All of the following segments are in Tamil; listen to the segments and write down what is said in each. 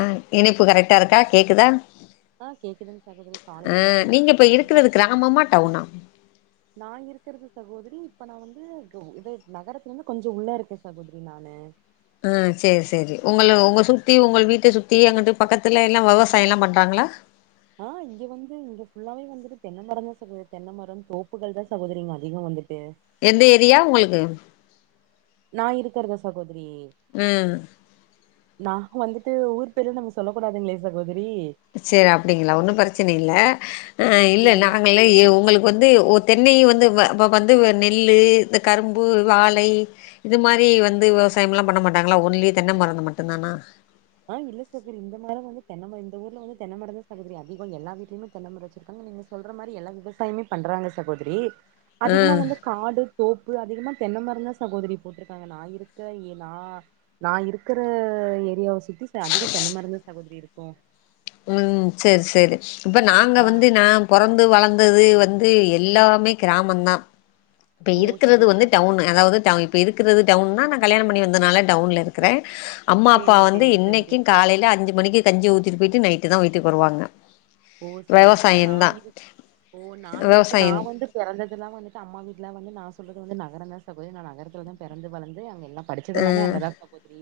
ஆஹ் இனிப்பு கரெக்டா இருக்கா கேக்குதா ஆஹ் கேக்குதுங்க சகோதரி காலை ஆ வணக்கம் நீங்க இப்ப சகோதரி இருக்கிறது கிராமமா டவுனா நா இருக் இருக்கிறது சகோதரி இப்ப நான் வந்து இத நகரத்துல இருந்து கொஞ்சம் உள்ள இருக்கேன் சகோதரி நானு ஆஹ் செரி செரி உங்க உங்க சுத்தி உங்க வீட்ட சுத்தி அங்கட்டு பக்கத்துல எல்லாம் வெவசாயல்லாம் பண்றாங்களா ஆஹ் இங்க வந்து இங்க ஃபுல்லாவே வந்துட்டு தென்ன மரம் தான் சகோதரி தென்ன மரம் தோப்புகள் தான் சகோதரி அதிகம் வந்து எந்த ஏரியா உங்களுக்கு நான் இருக்கிறதா சகோத உம் நாங்க வந்துட்டு ஊர் பேரு நம்ம சொல்லக்க கூடாதுங்களே சகோ சேர் அப்படிங்களா ஒன்னும் பெரச்சன இல்ல ஆஹ் இல்ல சேரிங்க நாங்களே சகோதரி உங்களுக்கு வந்துஓ தென்னையும் வந்து இப்ப வந்து நெல்லு இந்த கரும்பு வாழை இது மாரி வந்து விவசாயம் எல்லாம் பண்ண மாட்டாங்களா ஓன்லி தென்னமரம் மட்டும்தானா ஆஹ் இல்ல சகோரி இந்த மாரி வந்து தென்னை மரம் இந்த ஊர்ல வந்து தென்னமரம் தான் சகோதரி அதிகம் எல்லா வீட்டுலயுமே தென்ம மரம் வச்சிருக்காங்க நீங்க சொல்ற மாரி எல்லா விவசாயமே பண்றாங்க சகோத்ரி அதிகமா ம் வந்து காடு தோப் ப்ப அதிகமா தென்ன மரந்தா சகோதரி போட்டிருக்காங்க நான் இருக்க நா நான் இருக்குற ஏரியாவ சுத்தி அதிக தென்ன மரம் சகோதிரி இருக்கு ப உம் சேரி சேரி இப்ப நாங்க ஆ வந்து ந பொறந்து வளர்ந்தது வந்து எல்லாமே கிராமந்தான் இப்ப ஓ இருக்றது வந்து சகோதரி டவுன் அதாவது டவு இப்ப இருக்கிறது டவுன் நா நான் கல்யாண பண்ணி வந்தனால டவுன்ல இருக்கிறேன் அம்மா அப்பா சேரிங்க வந்து சேரிங்க சகோதரி இன்னைக்கும் காலையில அஞ்சு மணிக்கு கஞ்சி ஊத்திட்டு போயிட்டு நைட்டு தான் வீட்டுக்கு வருவாங்க ஓ செரிங்க சார் விவசாயம் நான் தான். இரு ஓ நான் இருக்கு விவசாயம். நான் வந்து பெறந்ததெல்லாம் வந்துட்டு அம்மா வீட்டு ல வந்து நான் சொல்ற வந்து நகரம் தான் சகோதரி நா நகரத்ல தான் பெறந்து வளர்ந்து அங்க எல்லாம் படிச்சது அ, எல்லாமே அங்கதான் சகோதரி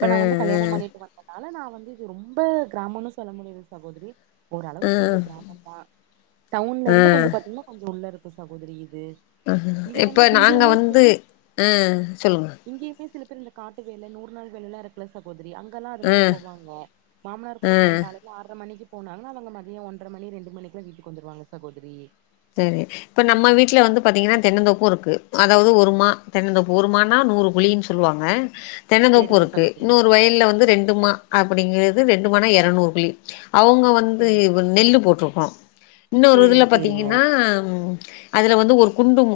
அ, நான் வந்து கல்யாணம் பண்ணிட்டு வந்தனால நான் வந்து இது ரொம்ப கிராமம்ன்னனு சொல்ல முடியாது சகோதரி அ, அ, ஓரளவுக்கு இது கிராமம் தான் டவுன்ல அ, இருந்து கொஞ்சம் பாத்தீங்கன்னா கொஞ்சம் உள்ள இரு சகோதரி இது அ இங்க வந்து இப்ப நாங்க இங்கயுமே சில வந்து அ சொல்லுங்க இங்கயுமே சில பேர் இந்த காட்டு வேல நூறு நாள் வேலலாம் இருக்கல சகோதரி அங்க எல்லாம் அது அ, மாரி போவாங்க மாமனார் கூட போவங்க அ. காலையில ஆர மணிக்கு போன அவங்க மதியம் ஒன்றர மணி ரெண்டு மணிக்குலாம் வீட்டுக்கு வந்துடுவாங்க சகோதரி செரி இப்ப நம்ம வீட்டுல வந்து பாத்தீங்கன்னா தென்னந்தோப்பும் இருக்கு அதாவது ஒருமா தென்னந்தோப்பு ஒருமனா நூறு குழின்னு சொல்லுவாங்க தென்னநோப்பு சேரிங்க இருக்கு சகோதரி இன்னொரு வயல்ல வந்து ரெண்டுமா அப்டிங்கறது ரெண்டுமானா இரநூறு புள்ளி அவங்க வந்து சேரி நெல்லு போட்டிருக்கோம் இன்னொரு இதுல சேரிங்க பி சேரிங்க பாத்தீங்கன்னா அதுல வந்து ஒரு குண்டும்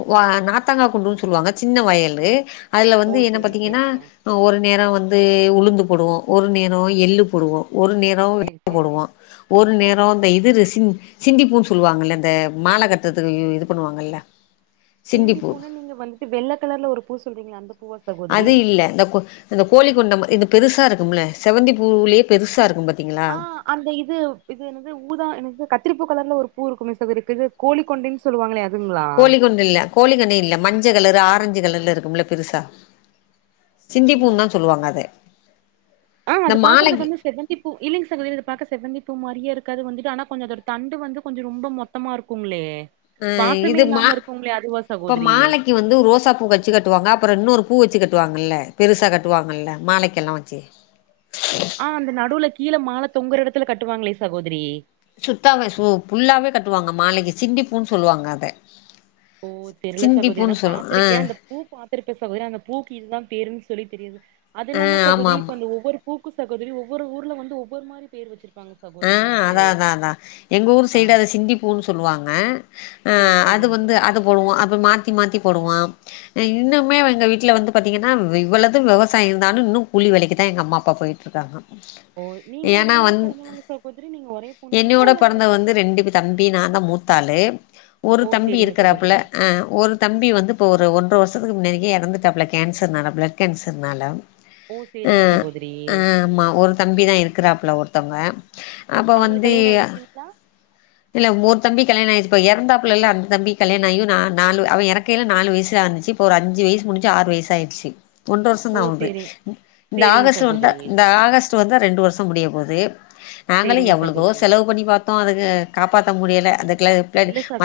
நாத்தாங்கா குண்டுன்னு சொல்லுவாங்க சின்ன வயல்லு அதுல ஓ வந்து என்ன சேரி பாத்தீங்கன்னா சேரிங்க ஒரு நேரம் வந்து அது உளுந்து போடுவோம் ஒரு நேரம் எள்ளு போடுவோம் ஒரு நிறம் வெ சேரி சேரி போடுவம் ஒரு நேரம் இந்த இரு சி சிந்திப்பன்னு சொல்லுவாங்க இந்த மால கட்டறத்துக்கு இது பண்ணுவாங்கல்ல சிண்டி சிண்டிப்பூ பூன்னு நீங்க வந்துட்டு வெள்ள கலர்ல ஒரு பூ சொல்றீங்களா அந்த பூவ சகோதரி அது இல்ல இந்த கோ இந்த கோழி கொண்டம் இது பெருசா இருக்கும்ல செவந்திபூலே பெருசா இருக்கும் பாரு ஆ அந்த இது இது ந்து ஊதா என்னது கத்திரிப்பபூ கலர்ல ஒரு பூ இருக்குமே செதரிக்கு கோழிகா கொண்டைன்னு சொல்லுவாங்களே அதுங்களா கோழி கொண்ட இல்ல கோழி கொண்ட இல்ல மஞ்ச கலர் ஆரஞ்சு கலர்ல இருக்கும்ல பெருசா மஞ்ச சிண்டிப்பூன்னு தா சொல்லுவாங்க அத ஆ இந்த அது மாலைக்கு பாக்குறதுக்கு வந்து செவந்தி பூ இலிங் சகோதரி பார்க செவந்தி பூ மாரியே இருக்கு இருது வந்துட்டு ஆனா கொஞ்சம் அதோட தண்டு வந்து கொஞ்சம் ரொம்ப மொத்தமா இருக்குங்களே ஆ வாசமே இது மா இல்லாம இருக்குங்களே அதுவா இப்ப சகோதரி மாலைக்கு வந்து ரோசா பூ வச்சு கட்டுவாங்க அப்பறம் இன்னொரு பூ வச்சு கட் கட்டுவாங்கல்ல பெருசா கட்டுவாங்கல்ல மாலைக்கு எல்லாம் வச்சு ஆ அந்த நடுவுல கீழ மால தொங்கற இடத்துல கட்டுவாங்களே சகோதரி சுத்தாவே சு புல்லாவே கட்டுவாங்க மாலைக்கு சிண்டிப்பூன்னு சொல்லுவாங்க அத ஓ தெருள சகோதரி சிண்டிப்பூன்னு சொல்லு ஆ பாத்திருக்கேன் அந்த பூ பாத்திருப்ப சகோதரிய அந்த பூக்கு இதுதான் பேரு சொல்லி தெரியுது அது ஆ இல்லாம ஆமா சகோதரி ஆமா இப்ப அந்த ஒவ்வொரு பூக்கு சகோதரி ஒவ்வொரு ஊர் வந்து ஒவ்வொரு மாதி பேர் வச்சிரு ஆஹ் அதான் அதான் அதான் எங்க ஊர் ஆ சைடு அத சிண்டிப்பூன்னு சொல்லுவாங்க சேரி ஆஹ் அது சேரிங்க வந்து அது சகோதரி போடுவான் அப்புறம் மாத்தி மாத்தி போடுவான் இன்னுமே எங்க வீட்டுல வந்து பாத்தீங்கன்னா இவ்வளதது விவசாயம் இருந்தானும் இன்னும் கூலி வேலைக்குதான் எங்க அம்மா அப்பா போய்டு இருக்காங்க ஓ நீங்க உங்களோட பிறந்தவுங்க தோ என்னையோட பிறந்த வந்து ரெண்டு தம்பி நான் தான் மூத்தாலு ஒரு ஓ தம்பி சேரிங்க இருக்கிறாப்புல சகோதரி ஆஹ் ஒரு தம்பி வந்து இப்ப ஒரு ஒன்று ஒரு வருஷத்துக்கு முன்னக்கு இறந்துட்டாப்பல கேன்சர்னால பிளட் கேன்சர்னால ஓ சேரிங்க அஹ் சகோதரி ஆஹ் ஆமா ஒரு தம்பிதான் இருக்கிறாப்ல ஒரு த்தொங்க அப்போ அவங்களுக்கு வந்து கல்யாண ஆயிருச்சுங்களா இல்ல ஒரு தம்பி கல்யாண ஆயிச்சு இப்ப இறந்தாப்ளல்ல அந்தம்பி கல்யாண ஆயும் நாலு அவன் இறக்கையில நாலு வயசு ஆன்சு இருந்துச்சு இப்போ ஒரு அஞ்சுவயசு முடிஞ்சு ஆறு வயசு ஆயிச்சு ஒண்றை வருஷம் ஓ தான் ஆகுது சேரிங் இந்த சேரிங்க ஆகஸ்ட் வந்தால் சகோதரி இந்த ஆகஸ்ட்வந்தால் ரெண்டு வருஷம் முடிய போகுது நாங்களும் சேரிங்க எவ்ளதோ சகோதரி செலவு பண்ணி பாத்தோம் அதுக்கு முடியல அதுக்கு இல்ல ச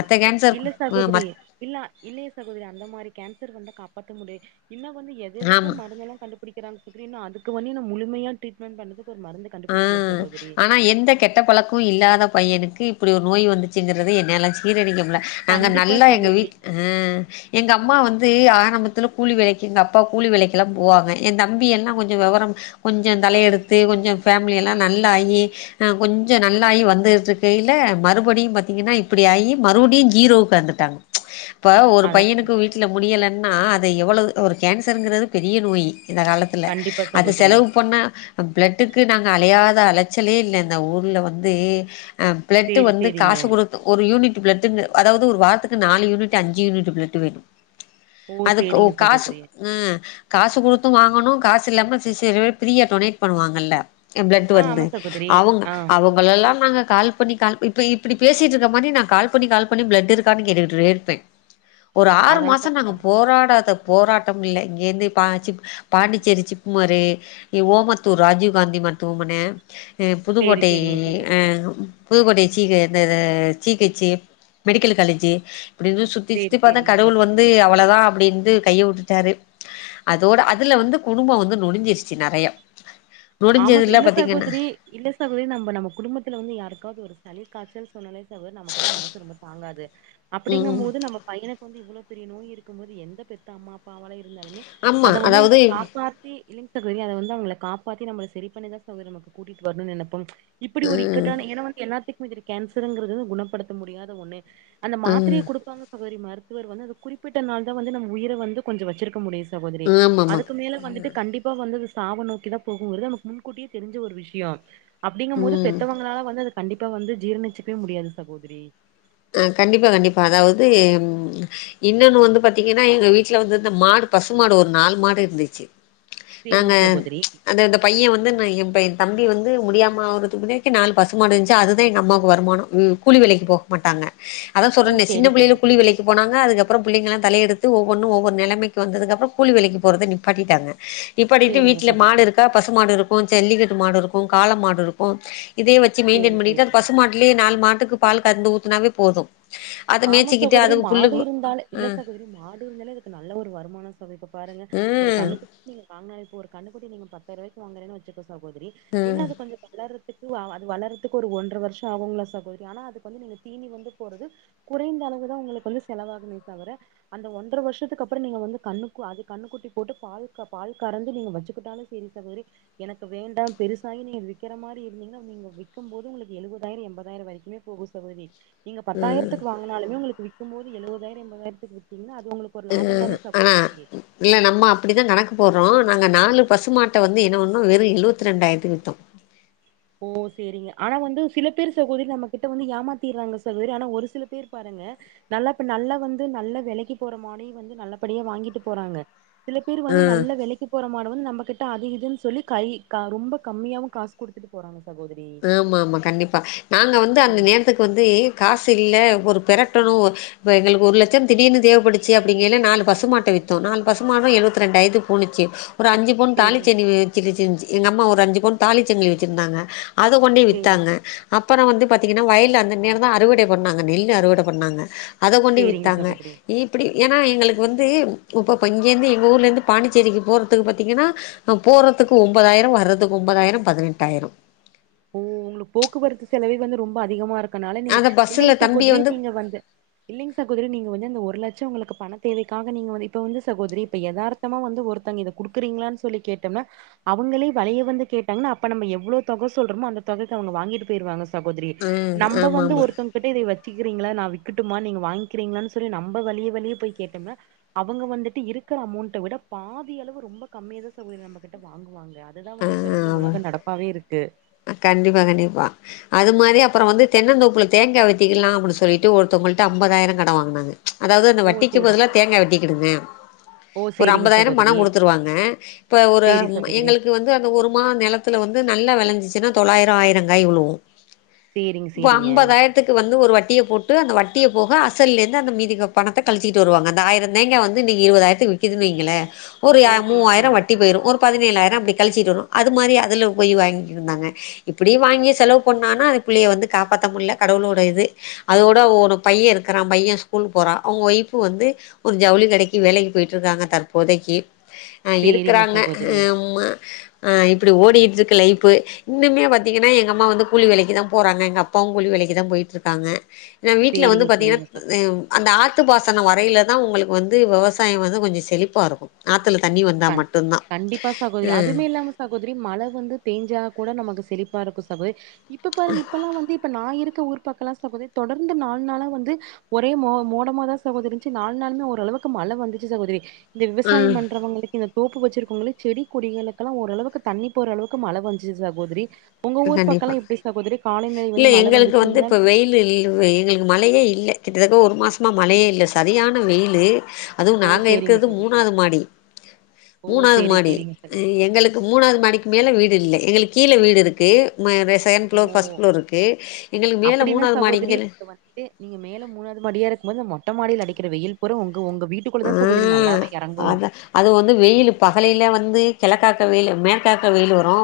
இல்ல சகோதரி மத் இல்ல இல்லையே சகோதரி அந்த மாரி கேன்சர் வந்து காப்பாத்த [unintelligible] இன்னும் வந்து எத எதுக்கோ ஆமா மருந்தெல்லாம் கண்டுபுடிக்கிறாங்க மெயினாஅதுக்குவன்னினா முழுமையா ட்ரிட்மெண்ட் பண்ணுங்க ஆ ஆனா எந்த கெட்ட பழக்கமு இல்லாத பையனுக்கு இப்டி ஒரு நோய் வந்துச்சுங்கறத என்னால ஜீரணிக்க முள்ள நாங்க கண்டிப்பா நல்லா எங்க சகோதரி வீட்டு ஆ எங்க அப் அம்மா வந்து ஆரம்பத்துல கூலி வேலக்கு எங்க அப்பா கூலி வேலக்கெலாம் போவாங்க என் தம்பி என்ன கொஞ்சம் விவரம் கொஞ்சம் தலைய எடுத்து கொஞ்சம் ஃபேமிலிய எல்லாம் நல்லாயி கொஞ்சம் நல்லாயி வந்துட்டு இருக்கையில மறுபடியும் பாத்தீங்கன்னா இப்படி ஆயி மறுபடியும் ஜீரோவுக்கு வந்துட்டாங்க ச்சி இப்ப ஒரு அதா பையனுக்கு சகோதரி வீட்டுல முடியலன்னா எவ்வளவு ஒரு கேன்சர்ங்கிறது பெரிய நோயி இந்த காலத்தில கண்டிப்பா அது சகோதரி செலவு பண்ணா பிளட்டு அழையாத அலைச்சலே இல்ல இந்த ஊர்ல வந்து பிளட்டு் சேரி வந்து சேரிங்க காசுகுடுத்து ஒரு யூனிட் பிளட்டு்னு அதாவது ஒரு வாரத்துக்கு நாலு யூனிட் அஞ்சு யூனிட் பிளட்டு வேணும் ஓ அதுக்கு சேரிங்க காசு சகோதரி உ காசு குடுத்தும் வாங்க பணோ காசு இல்லாம சில பேரு ஃப்ரியா டொனேட் பண்ணுவாங்கல்ல என்பிளட்டு ஆ வந்து ஆமா சகோதரி அவங்க ஆ அவங்களல்லாம் நாங்க கால் பண்ணி கால் இப்ப இப்டி பேசிட்டு இருக்க மாரி நான் கால் பண்ணி கால் பண்ணி பிளட் இருக்கான்னு கேட்டு இருப்பேன் ஒரு ஆறு அதா மாசம் நாங்க சகோதரி போராடாத போராட் [unintelligible] பாண்டிச்சேரி சிப்மாரு இ ஓமத்தூர் ராஜீவ் காந்தி மருத்துவமன சேரி புதுக்கோட்டை சேரிங்க சகோதரி ஹன் புதுக்கோட்டை சி பி என்னது சி கச்சி மெடிக்கல் காலேஜு அப்படினு சுத்தி சுத்தி சேரி பாத்தன் சேரிங்க கடவுள் சகோதரி வந்து அவ்ளோதான் அப்பின்னு கைய வுட்டுட்டாரு அதோட அதுல வந்து குடும்பம் வந்து நொடிஞ்சிருச்சு நெறைய ஆமா நொடிஞ்சதுல இல்ல பாத்தீங்கன்னா சகோதிரி இல்ல சகோதிரி நம்ம நம்ம குடும்பத்துல வந்து யாருக்காவது ஒரு சளி காச்சல் சொன்னாலே சகோ நமக்கு வந்து மனசு ரொம்ப தாங்காது அப்படிங்கும் ம் போது நம்ம பையனுக்கு வந்து இவ்வளவு பெரிய நோய் இருக்கும்போது எந்த பெத்த அம்மா அப்பவாளயும் இருந்தாலுமே ஆமா அத வந்து அதாவது அவங்க காப்பாத்தி இல்லைங்க சகோதிரி அத வந்து காப் பாத்தி நம்ம சரி பண்ணிதான் சகோதரி நம்ம கூட்டிட்டு வரணும் நினப்போம் இப்படி ஒரு ம் இக்கட்டான எனா வந்து எல்லாத்துக் கேன்சர்ங்கிறது குணப்படுத்த முடியாத ஒண்ணு அந்த ம் மாத்திரையை குடுப்பாங்க சகோதரி ம மருத்துவர் வந்து அது குறிப்பிட்ட நாள் தான் வந்து நம் உயிரை வந்து கொஞ்சம் வச்சிருக்க முடியும் சி சகோதரி ஆமாமா அதுக்கு மேல வந்துட்டு கண்டிப்பா வந்து வி சாவு நோக்கிதா போகும் வருது நமக்கு முன்கூட்டியே தெரிஞ்ச ஒரு விஷயம் அப்படிங்கும் போது ம் பெத்தவங்களால வந்து அதுக்கு கண்டிப்பா வந்து ஜீரணிச்சுக்கவே முடியாது சகோதரி அஹ் கண்டிப்பா கண்டிப்பா அதாவது இன்னொன்னு வந்து பாத்தீங்கன்னா எங்க வீட்டுல வந்துந்த மாடு பசு மாடு ஒரு நாலு மாடு இருந்துச்சு நாங்க சேரிங்க சகோதரி அந்த அந்த பையன் வந்து ந என் பை தம்பி வந்து முடியாம ஆறதுக்குக்கு முன்னே நாலு பசுமாடு இருந்துச்சு அதுதான் எங்க அம்மாவுக்கு வருமானம் கூலி வேலைக்கு போ போட்டாங்க அதான் ஓ சொல்றனே சின்ன சேரி புள்ளையில கூலி சகோதரி வேலைக்கு போனங்க அதுக்கப்புற பிள்ளைகளாம் தல எடுத்து ஒவ்வொன்னும் ஒவ்வொரு நிலைமைக்கு வந்ததுக்கு அப்புறம் கூலி விலைக்கு போறதை நிப்பாட்டிட்டாங்க நிப்பாடிட்டு சேரிங்க வீட்டுல மாடு சகோதரி இருக்கா பசு மாடு இருக்கும் ஜல்லிக்கட்டு மாடு இருக்கும் கால மாடு இருக்கும் இதே வச்சு மெய்டென் சேரி பண்ணிட்டு சேரிங்க பசுமாட்டுலேயே நாலு மாட் எதுக்கு பால் கறந்து உ உதுனாவே போதும் ஆமா சகோதரி அதுக்கு மாடு புல்லுக்கு இருந்தாலே இல்ல ஆ சகோதரி மாடு இருந்தாலே இதுக்கு நல்ல ஒரு வருமானம் சகோதரி பாருங்க ம் ஒரு ம் கண்ணுக்கு நீங்க கா கண்ணுகுட்டி நீங்கபத்தாயிரம் ரூபாய்க்கு வாங்கற சகோதரி என்ன அது கொஞ்சம் வளறத்துக்கு அது வளரத்துக்கு ஒரு ஒன்றரை வருஷம் ஆகுங்களா சகோதரி ஆனா அதுக்கு வந்து நீங்க தீனி வந்து போறது குறைந்த அளவுதான் உங்களுக்கு வந்து செலவாகுமே தவிர அந்த ஒன்றரை வருஷத்துக்கு அப்புறம் நீங்க வந்து கண்ணுக்கு அது கண்ணுக்குட்டி போட்டு பால் பால் கறந்து நீங்க வச்சுக்கிட்டாலும் சேரி சகோதரி எனக்கு வேண்டாம் பெருசாகி நீங்க விக்கிற மாரி இருந்தீங்கன்னா நீங்க விக்கும் போது உங்களுக்கு எழுவதாயிரம் எண்பதாயிரம் வரைக்குமே போகும் சகோதரி நீங்க ம் பத்தாயிரத்து வாங்குனாலுமே உங்களுக்கு விக்கும் போது எழுபதாயிரம் எண்பதாயிரத்துக்கு வித்திங்கனா அது உங்களுக்கு ஒரு லாபம் உம் தானே ஆனா சகோதரி இல்ல நம்ம அப்படித்தான் கணக்கு போடுறோம் நாங்க நாலு பசுமாட்டை வந்து என்ன ஒன்னு வெறும் எழுவத்தி ரெண்டாயிரத்து வித்தோம் ஓ சேரிங்க ஆனா வந்து சில பேர் சகோதரி நம்மகிட்ட வந்து ஏமாத்தடுறாங்க சகோதரி ஆனா ஒரு சில பேர் பாருங்க நல்லா நல்லா வந்து நல்ல விலைக்கு போறமாட வந்து நல்லபடியா வாங்கிட்டு போறாங்க சில பேர் வந்து ம் நல்ல விலைக்கு போற மாட வந்து நம்ம கிட்ட அதுஇதுன்னு சொல்லி கை ரொம்ப கம்மியாகவும் காசு கொடுத்து வித்துட்டு போறாங்க ஆமா ஆமா கண்டிப்பா நாங்க வந்து அந்த ம் நேரத்துக்கு வந்து காசில ஒரு பெரட்டணு இப்ப எங்களுக்கு ஒரு லட்சம் திடீர்னு தேவபட்டுச்சி அப்படிங்கறப்ப நாலு பசுமாட்ட வித்தோம் நாலு பசுமாடும் எழுத்தி ரெண்டு ஆய்ரத்துக்கு போணிச்சி ஒரு அஞ்சு பவுன் தாலி சேரிங்க செயிண் வச்சு இருந்துசி எங்க அம்மா ஒரு அஞ்சு பவுன் தாலிச்சங்கிலி வச்சிருந்தாங்க அத கொண்டி சேரிங்க வித்தாங்க அப்புறம் வந்து பார்த்தீங்னா வயல அந்த நேரம்தா அறுவடை பண்ணாங்க நெல்லு அறுவடை பண்ணாங்க அத கொண்டே சேரிங்க வித்தாங்க சகோதரி இப்டி ஏன்னா எங்களுக்கு வந்து இப்ப இங்கேந்து எங்க ஊர்ல இருந்து பாண்டிச்சேரிக்கு போறதுக்கு பார்த்தீங்னா போறதுக்கு ஒன்பதாயிரம் வர்றதுக்கு ஒன்பதாயிரம் பதினெட்டாயிரம் ஓ உங்ளுக்கு போக்குவரத்து செலவை வந்து ரொம்ப அதிகமா இருக்கு இருக்குனால நீங்க அத பஸ்ஸுல இல்லிங் தம்பிய சகோதிரி நீங்க வந்து இல்லிங் சகோதிரி நீங்க வந்து அந்த ஒரு லட்சம் உங்களுக்கு பண தேவைக்காக நீங்க வ இப்ப வந்து சகோதிரி இப்ப எதார்த்தமா வந்து ஒருத்தங்க இத குடுக்குறீங்களா சொல்லி கேட்டோம்னா அவங்களே வலைய வந்து கேட்டாங்க அப்ப நம்ம எவ்ள தொகை சொல்றமோ அந்த தொகைக்கு அவங்க வாங்கிட்டு போயிருவாங்க சகோதிரி ம் நம்ப ஆமா வந்து ஆமா ஒருத்தவங்க கிட்ட இத வச் விக்கிரிங்லா நா விக்கட்டுமா நீங்க வாங்கிக்கிறீங்களனு சொல் நம்ப வழிய வழியே போய் கேட்டோம்னா அவங்க வந்துட்டு இருக்கிற அமௌண்ட விட பாதி அளவு ரொம்ப கம்மிய தா சகோதிரி நம்ம கிட்ட வாங்குவங்க அதுதா ஆ வந்து இப்ப இருக்கிற ஆமா உலக நடப்பாவே இருக்கு கண்டிப்பா கண்டிப்பா அது மாரி அப்பற வந்து தென்னதோப்ல தேங்க வெட்டிக்கலாம் அப்புடின்னு சொல்லிட்டு ஒருத்தவங்கிட்ட ஐம்பதாயிரம் கட வாங்கினாங்க அதாவது அந்த ஓ வட்டிக்கு சேரி பதிலா தேங்கா வெட்டிக்கிடுங்க ஓ ஒரு சேரிங்க ஐம்பதாயிரம் சகோதரி பணம் கொடுத்துருவாங்க இப்ப ஒரு சேரி சகோதரி எங்களுக்கு வந்து அந்த ஒரு மா நிலத்துல வந்து நல்லா விளஞ் தினம் தொள்ளாயிரம் ஆயிரம்காய்வுலும் சேரிங்க இப்போ சேரிங்க ஐம்பதாயிரத்துக்கு வந்து ஒரு வட் வட்டியை போட்டு அந்த வட்டியை போக அசல் இருந்து அந்த மீதி பணத்த கழிச்சிகிட்டு வருவாங்க அந்த ஆயிர தேங்கா வந்து இன்னைகி இருபதாயிரத்துக்கு விக்கிதீனுவைகளே ஒரு யா ஓ சேரி மூவாயிர சேரி வட்டி போயிரு ஒரு. பதினேழாயிரம் அப்படி கழிச்சிட்டு வரு அது மாரி அதில போய் வாங்கிருந்தாங்க. இப்படி வாங்கி செலவு பண்ணான்னா பிள்ளய வந்து காப்பாத்த முடில்ல கடவுளோட இது. அதோட ஒரு பைய இருக்கிறா பைய ஸ்கூல் போறா அவங்க ஒய்பு வந்து ஒரு ஜவுளி கடக்கி வேலைக்கி போயிட்டு இருக்காங்க தற்போதைக்கி. அஹ சேரிங்க இருக்கறாங்க சகோதரி ஆஹமா. ஆ இப்டி ஓடிகிட்டு இருக்கு லைஃப்பு. இன்னுமே பாத்தீங்னா எங்க அம்மா வந்து கூலி வேலக்கிதா போறாங்க எங்க அப்பாவு கூலி வேலக்கிதா போயிட்டு இருக்காங்க. எ வீட்டுல வந்து சேரிங்க பாத்தீங்னா சேரிங்க சகோதரி அந்த ஆட். த்து பாசன வரையிலதா உங்களுக்கு வந்து விவசாய வந்து கொஞ்சோ செழிப்பா இருக்கு அத். கா கண்டிப்பா சகோதிரி ம் அதுவுமே இல்லாம சகோதிரி மழ வந்து தேஞ்சா கூட நமக்கு. செளிப்பாருக்கு சகோதரி. இப்ப பாருங்க இப்பெல்லா வந்து இப்ப நா இருக். கு ஊர் பக்கலா சகோதரி தொடர்ந்து நாலு நாளா வந்து ஒரே ம மோடமாதா சகோதிரி இருந்துச்சி நாலு நாளுமே ஓரளவுக்கு மழ வந்துச்சி சகோதிரி. இந்த விவசாய ம் பண்றவங்களுக். இந்த தோப்பு வச்சிருக்கோங்களே செடி கொடிகளுக்கெல்லா ஓரளவுக்கு தண்ணி போற அளவுக்கு மழ வஞ்ஞிசி சகோதிரி. கண்டிப்பா. இல்ல வந்து மழ எங்களுக்கு வந்து வந்துச்சுங்களா இப்ப வெயில் இல் எங்களுக்கு மழையே இல்ல. கிட்டத்தட்ட ஒரு மாசமா மழையே இல்ல சரியான வெயிலூ. அதுவு ஓ நாங்க சேரிங்க இருக்கிறது சகோதரி மூணாவது மாடி. ஓ மூணாவது சேரி மாடி. சேரிங்க சகோதரி எங்களுக்கு மூணாவது மாடிக்கு மேல வீடு இல்ல எங்களுக்கு. கீல வீடு இருக். க்கு. ஓ எங்களுக்கு மேல அப்படின்னா மூணாவது மாடி சகோதரி இங்க வந்துட்டு நீங்க மேல மூணாவது மடியா இருக்கும் போது நம்மோ. மொட்டமாடியில்ல அடிக்கிற வெயில் பூரா உங். ஆஹ அத அது வந்து வெயில்லூ பகலியிலே வந்து. கிழக்காக்க வெயிலு மேற்காக்க வெயிலு வரு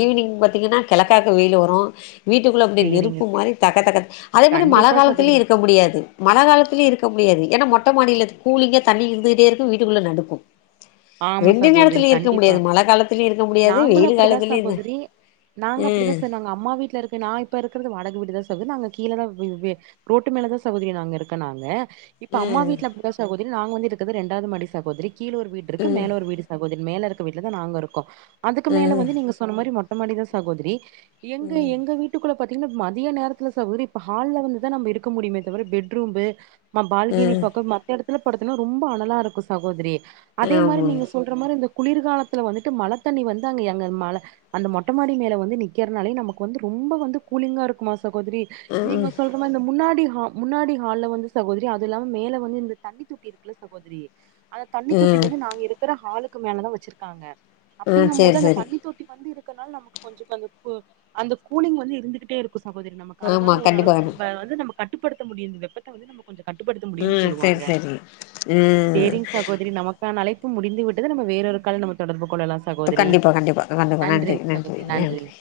ஈவ்னிங் பாத்தீங்கன்னா கிழக்காக்க வெயிலு வரு. வீட்டுக்குள்ளே அப்படியே சேரிங்க நெருப்பு மாரி தகத்தக. அதே மாரி மழ கண்டிப்பா காலத்திலயு சகோதரி இருக்க முடியாது மழ காலத்திலயும் இருக்க முடியாது ஏன்னா மொட். மொட்ட மாடியிலது. கூலிங்கே தண்ணி இருந்துகிட்டே இருக்கு வீட்டுக்குள்ள நடுக்கு. ஆமா சகோதரி கண்டிப்பா. காலத்துலயும் இருக்க முடியாது நாங்கலோ வெயில் அப்படிதா காலத்துலயும் சகோதரி நாங்க அப்படிதா ம் செரிங் அம்மா வீட்ல இருக்க நா இப்ப இருக்குறது வாடக வீடு. தா சகோதரி நாங்க கீழதா ரோட்டு மேலதா சகோதரி நாங்க இருக்கநான்னு. இப்ப அம்மா ம் வீட்ல அப்படிதா சாகோ. நாங்க வந்து இருக்கிறது ரெய்ண்டாவது மாடி சகோதரி கீழ ஒரு. இருக்கு மேல ஒரு வீடு சகோதிரி. மேல இருக்க வீட்லதா நாங்க இருக்கோ. அதுக்கு மேல ம் வந்து நீங்க சொன்ன மாரி மொட். மொட்ட மாடிதா சகோதரி. எங்க எங்க வீட்டுக்குள்ள. பாத்தீங்கன்னா மதிய நேரத்துல சகோதரி இப்ப ஹால்ல இருந்து தான் நம்ம இருக்க முடியுமே தவிர பெட் ரூம்பு மா பால்கினி ம் பக்கம் மத்த இடத் தில்ல படுத்தன்னா ரொம்ப அனலா இருக்கும் சகோதிரி அதே மாரி ஆமா நீங்க சொல்ற மாரி அந்த குளிர்காலத்துல வந்துட்டு மழ தண்ணி வந்து அங்கங்க ம அந்த மொட்டமாடி மேல வந்து நிக்கிறதுனாலே நமக்கு வந்து ரொம்ப வந்து கூலிங்கா இருக்குமா மாதரி ம் நீங்க சொல்ற மாதரி இந்த முன்னாடி முன்னாடி ஹால்ல வந்து சகோதரி அது இல்லாம மேல வந்து இந்த தண்ணி தொட்டி இருக்குல சகோதரி அத தொட்டி ம் வந்து நாங்க இருக்கிற ஹாலுக்கு க்கு மேல தான் வச்சிருக்காங்க ஆ அப்படிங்கும் போது சேரி அந்த சேரி தண்ணி தொட்டி வந்து இரு இதனால நமக்கு கொஞ்ச அந்த கூலிங் வந்து இருந்துகிட்டே இருக்கும் இக் சகோதரி நமக்கு அதனால ஆமா கண்டிப்பா ஓரளவுக்கு கண்டி நம்ம வந்து நமக்கு கட்டுப்படுத்த முடியும் வெப்பத்தை வந்து நமக்கு உம் சரி சரி உம் நம் அழைப்பு முடிந்துவிட்டது நம்ம வேறொரு கால நம்ம தொடர்போம் கண்டிப்பா கண்டிப்பா கண்டிப்பா நன்றி நன்றி நன்றி